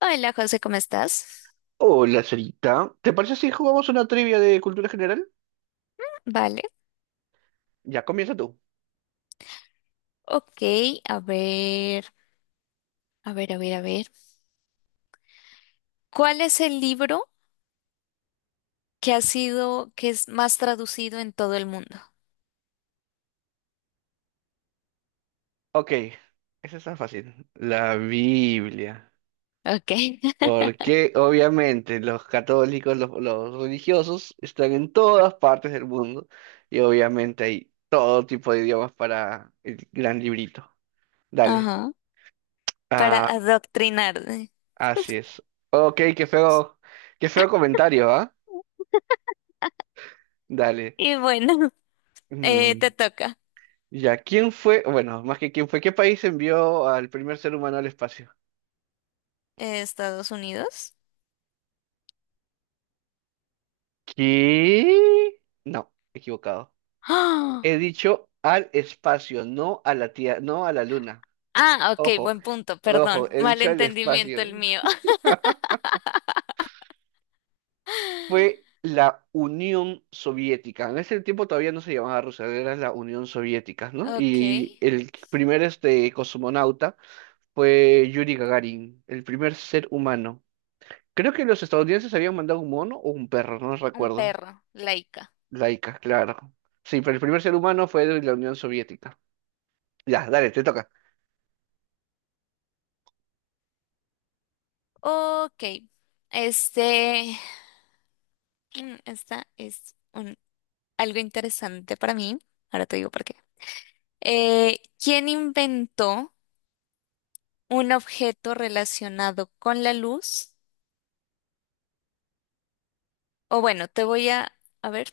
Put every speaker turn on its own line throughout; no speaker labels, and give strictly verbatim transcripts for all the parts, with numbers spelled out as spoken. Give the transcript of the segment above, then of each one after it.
Hola José, ¿cómo estás?
Hola, Sarita. ¿Te parece si jugamos una trivia de cultura general?
Vale,
Ya, comienza tú.
ok, a ver, a ver, a ver, a ver. ¿Cuál es el libro que ha sido, que es más traducido en todo el mundo?
Ok, esa está fácil. La Biblia.
Ok,
Porque obviamente los católicos, los, los religiosos, están en todas partes del mundo y obviamente hay todo tipo de idiomas para el gran librito. Dale.
ajá, para
Ah,
adoctrinarme.
así es. Ok, qué feo, qué feo comentario, ¿ah? Dale.
Y bueno, eh,
Mm,
te toca.
Ya, ¿quién fue? Bueno, más que quién fue, ¿qué país envió al primer ser humano al espacio?
Eh, Estados Unidos.
¿Qué? No, equivocado.
¡Ah!
He dicho al espacio, no a la tierra, no a la luna.
Ah, ok,
Ojo,
buen punto,
ojo,
perdón,
he dicho al
malentendimiento
espacio.
el mío.
Fue la Unión Soviética. En ese tiempo todavía no se llamaba Rusia, era la Unión Soviética, ¿no?
Ok,
Y el primer este cosmonauta fue Yuri Gagarin, el primer ser humano. Creo que los estadounidenses habían mandado un mono o un perro, no
un
recuerdo.
perro, laica.
Laica, claro. Sí, pero el primer ser humano fue de la Unión Soviética. Ya, dale, te toca.
Ok, este, mm, Esta es un- algo interesante para mí. Ahora te digo por qué. Eh, ¿quién inventó un objeto relacionado con la luz? O bueno, te voy a, a ver,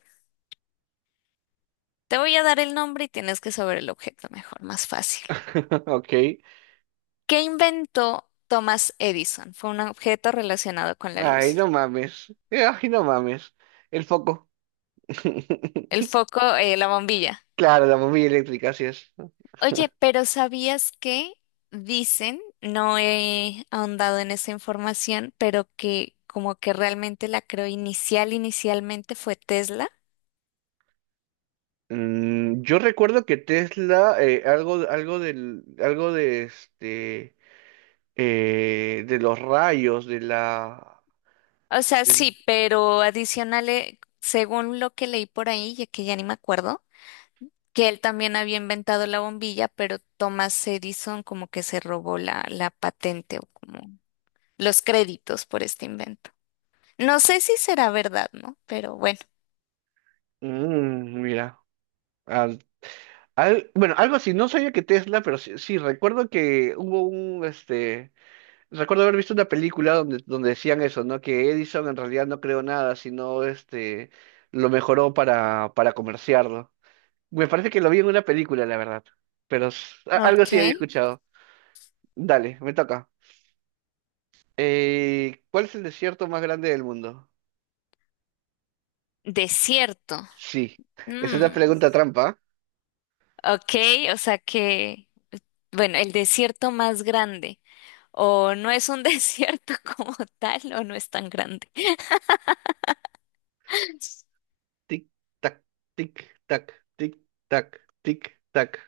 te voy a dar el nombre y tienes que saber el objeto mejor, más fácil.
Ok.
¿Qué inventó Thomas Edison? Fue un objeto relacionado con la
Ay,
luz.
no mames. Ay, no mames. El foco.
El foco, eh, la bombilla.
Claro, la bombilla eléctrica, así es.
Oye, pero ¿sabías que dicen, no he ahondado en esa información, pero que como que realmente la creo inicial, inicialmente fue Tesla?
Mm, yo recuerdo que Tesla, eh, algo, algo del, algo de este, eh, de los rayos, de la,
O sea,
del-
sí, pero adicional, eh, según lo que leí por ahí, ya que ya ni me acuerdo, que él también había inventado la bombilla, pero Thomas Edison como que se robó la, la patente o como los créditos por este invento. No sé si será verdad, ¿no? Pero bueno,
Mm, mira, Ah, al- bueno, algo así. No sabía que Tesla, pero sí, sí, recuerdo que hubo un, este, recuerdo haber visto una película donde, donde decían eso, ¿no? Que Edison en realidad no creó nada, sino este lo mejoró para, para, comerciarlo. Me parece que lo vi en una película, la verdad. Pero s- a- algo
ok.
sí había escuchado. Dale, me toca. Eh, ¿cuál es el desierto más grande del mundo?
Desierto.
Sí, es una
Mm,
pregunta trampa.
ok, o sea que, bueno, el desierto más grande, o no es un desierto como tal, o no es tan grande.
Tic, tac, tic, tac, tic, tac, tic, tac.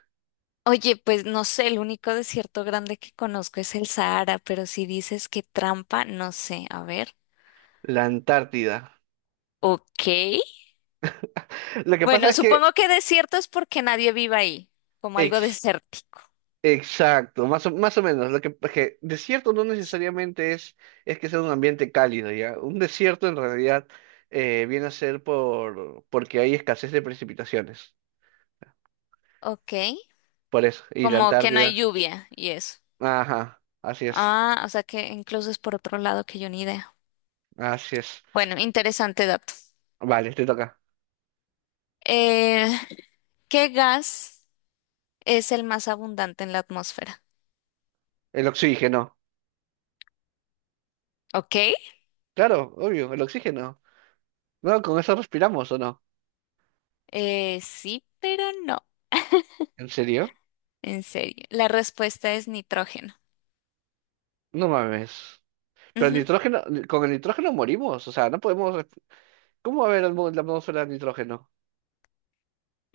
Oye, pues no sé, el único desierto grande que conozco es el Sahara, pero si dices que trampa, no sé, a ver.
La Antártida.
Ok.
Lo que pasa
Bueno,
es que...
supongo que desierto es porque nadie vive ahí, como algo desértico.
Exacto, más o, más o menos. Lo que, que desierto no necesariamente es, es que sea un ambiente cálido, ¿ya? Un desierto en realidad eh, viene a ser por, porque hay escasez de precipitaciones.
Ok.
Por eso. Y la
Como que no hay
Antártida.
lluvia y eso.
Ajá, así es.
Ah, o sea que incluso es por otro lado que yo ni idea.
Así es.
Bueno, interesante dato.
Vale, te toca.
Eh, ¿Qué gas es el más abundante en la atmósfera?
El oxígeno.
Ok,
Claro, obvio, el oxígeno. No, con eso respiramos, ¿o no?
eh, sí, pero no,
¿En serio?
en serio. La respuesta es nitrógeno.
No mames. Pero el
Ujú.
nitrógeno, con el nitrógeno morimos. O sea, no podemos. Resp- ¿Cómo va a haber el mo- la atmósfera de nitrógeno?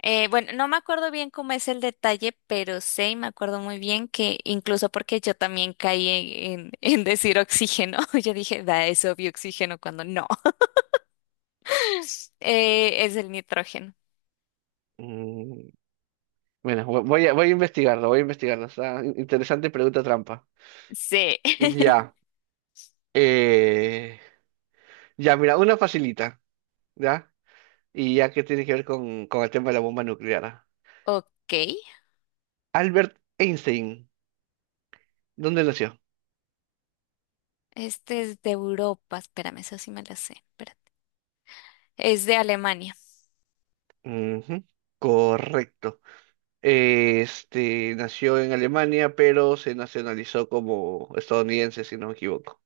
Eh, bueno, no me acuerdo bien cómo es el detalle, pero sé y me acuerdo muy bien que incluso porque yo también caí en, en- en decir oxígeno, yo dije, da, es obvio oxígeno cuando no, Eh, es el nitrógeno.
Mm, Bueno, vo- voy a, voy a investigarlo, voy a investigarlo. Está in- interesante pregunta trampa.
Sí.
Ya. eh, ya, mira, una facilita, ¿ya? Y ya que tiene que ver con, con, el tema de la bomba nuclear. ¿Ah?
Ok,
Albert Einstein, ¿dónde nació?
este es de Europa, espérame, eso sí me lo sé, espérate. Es de Alemania.
Ujú. Correcto. Este, nació en Alemania, pero se nacionalizó como estadounidense, si no me equivoco.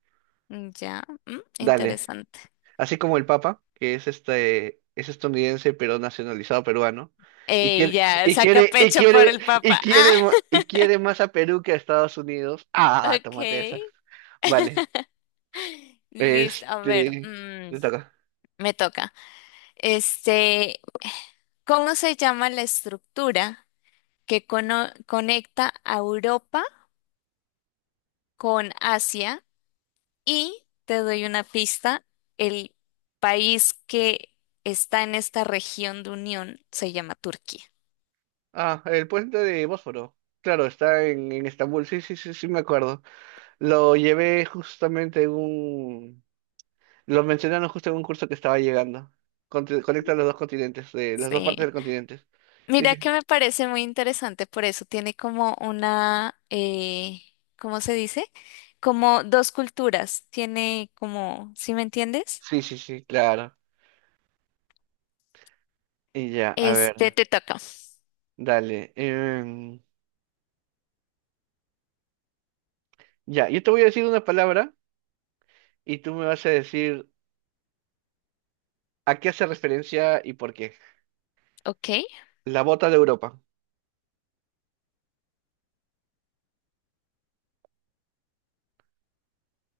Mm, ya, mm,
Dale.
interesante.
Así como el Papa, que es este, es estadounidense pero nacionalizado peruano, y
Ey,
quiere,
ya,
y
saca
quiere, y
pecho por
quiere,
el
y
papá. Ah,
quiere, ma- y quiere más a Perú que a Estados Unidos. Ah, tómate esa.
ok.
Vale.
Listo, a ver,
Este,
mm,
te toca.
me toca. Este, ¿cómo se llama la estructura que cono- conecta a Europa con Asia? Y te doy una pista, el país que está en esta región de unión se llama Turquía.
Ah, el puente de Bósforo. Claro, está en, en Estambul. Sí, sí, sí, sí, me acuerdo. Lo llevé justamente en un, lo mencionaron justo en un curso que estaba llegando. Conte- Conecta los dos continentes, eh, las dos partes
Sí.
del continente. Sí,
Mira
sí,
que me parece muy interesante, por eso tiene como una, eh, ¿cómo se dice? Como dos culturas, tiene como, ¿sí me entiendes?
sí, sí, sí, claro. Y ya, a
Este
ver,
te toca,
dale. em, ya, yo te voy a decir una palabra y tú me vas a decir a qué hace referencia y por qué.
¿ok?
La bota de Europa.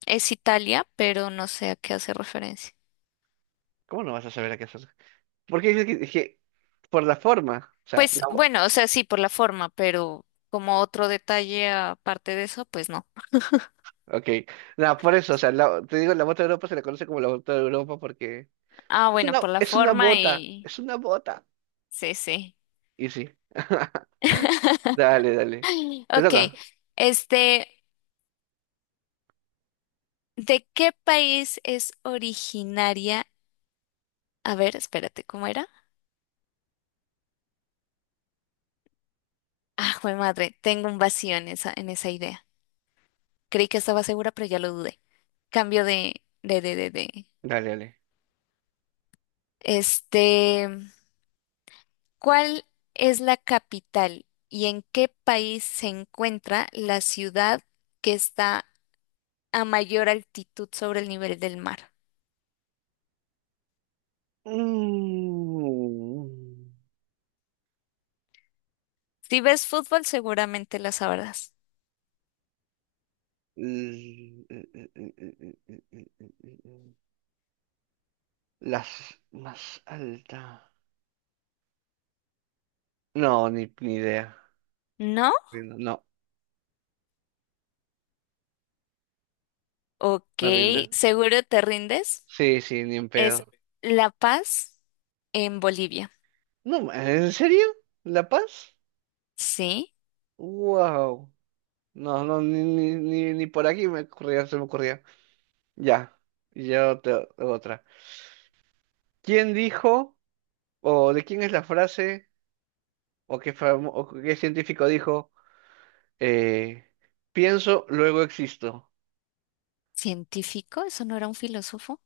Es Italia, pero no sé a qué hace referencia.
¿Cómo no vas a saber a qué hace? Porque dices que, que, por la forma, o sea,
Pues
la, bo-
bueno, o sea, sí, por la forma, pero como otro detalle aparte de eso, pues no.
ok, no, por eso, o sea, la- te digo, la bota de Europa se la conoce como la bota de Europa porque
Ah,
es
bueno,
una,
por la
es una
forma
bota,
y...
es una bota.
Sí, sí.
Y sí. Dale, dale. ¿Te
Ok,
toca?
este, ¿de qué país es originaria? A ver, espérate, ¿cómo era? Ah, jue madre, tengo un vacío en esa, en esa idea. Creí que estaba segura, pero ya lo dudé. Cambio de, de, de, de, de.
Dale, dale.
Este, ¿cuál es la capital y en qué país se encuentra la ciudad que está a mayor altitud sobre el nivel del mar?
Mm.
Si ves fútbol, seguramente la sabrás.
eh, eh, eh, eh, eh, eh, eh, eh, eh. Las más altas. No, ni, ni idea.
¿No?
Rindo. No,
Ok,
me rindo. ¿No?
¿seguro te rindes?
Sí, sí, ni en
Es
pedo.
La Paz en Bolivia.
No, ¿en serio? ¿La Paz?
Sí.
Wow. No, no, ni, ni, ni, ni por aquí me ocurría, se me ocurría. Ya, yo te otra. ¿Quién dijo, o de quién es la frase, o qué, famo- o qué científico dijo, eh, pienso, luego existo?
¿Científico? ¿Eso no era un filósofo?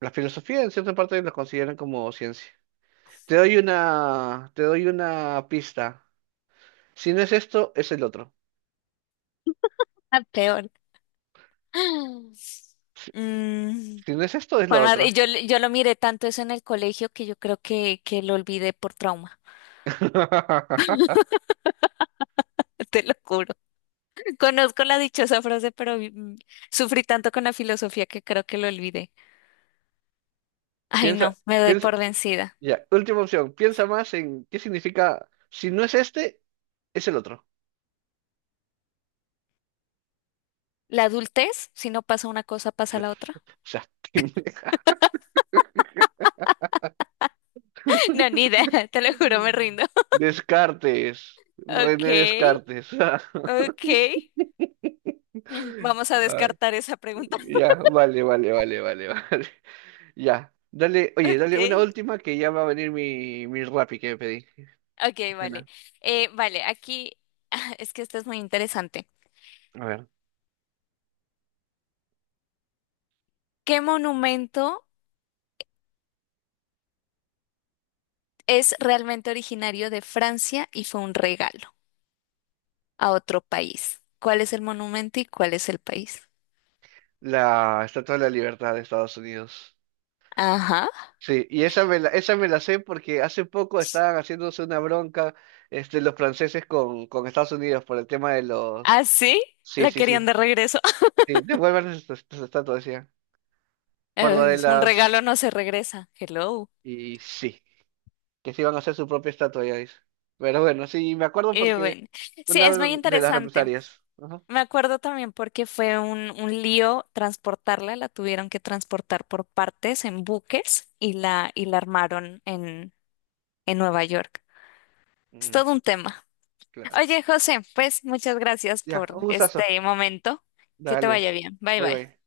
La filosofía en cierta parte la consideran como ciencia. Te doy una, te doy una pista. Si no es esto, es el otro.
Ah, peor.
Si,
Mm,
si no es esto, es lo
Juan Mar-
otro.
yo, yo lo miré tanto eso en el colegio que yo creo que, que lo olvidé por trauma. Te lo juro. Conozco la dichosa frase, pero mm, sufrí tanto con la filosofía que creo que lo olvidé. Ay,
Piensa,
no, me doy
piensa,
por vencida.
ya, última opción. Piensa más en qué significa, si no es este, es el otro.
La adultez, si no pasa una cosa, pasa
O
la otra.
sea, te-
No, ni idea, te lo juro, me rindo.
Descartes,
Ok,
René Descartes.
ok. Vamos a
Ay,
descartar esa pregunta.
ya, vale, vale, vale, vale, vale. Ya, dale, oye, dale una
Ok.
última que ya va a venir mi, mi Rappi que pedí.
Ok, vale.
Cena.
Eh, vale, aquí es que esto es muy interesante.
A ver,
¿Qué monumento es realmente originario de Francia y fue un regalo a otro país? ¿Cuál es el monumento y cuál es el país?
la Estatua de la Libertad de Estados Unidos.
Ajá.
Sí, y esa me la, esa me la sé porque hace poco estaban haciéndose una bronca este, los franceses con, con, Estados Unidos por el tema de los...
¿Ah, sí?
Sí,
La
sí,
querían de
sí.
regreso.
Sí, devuelvan estas estas estatuas, decía. Por lo
Eh,
de
es un regalo,
las...
no se regresa. Hello.
Y sí, que se iban a hacer su propia estatua, ya dice. Pero bueno, sí, me acuerdo
Eh,
porque
bueno. Sí,
una
es muy
de las
interesante.
represalias. Ajá.
Me acuerdo también porque fue un, un lío transportarla, la tuvieron que transportar por partes en buques y la, y la armaron en Nueva York. Es
Mm,
todo un tema.
claro.
Oye, José, pues muchas gracias
Ya,
por
un gustazo.
este momento. Que te
Dale,
vaya bien. Bye
bye
bye.
bye.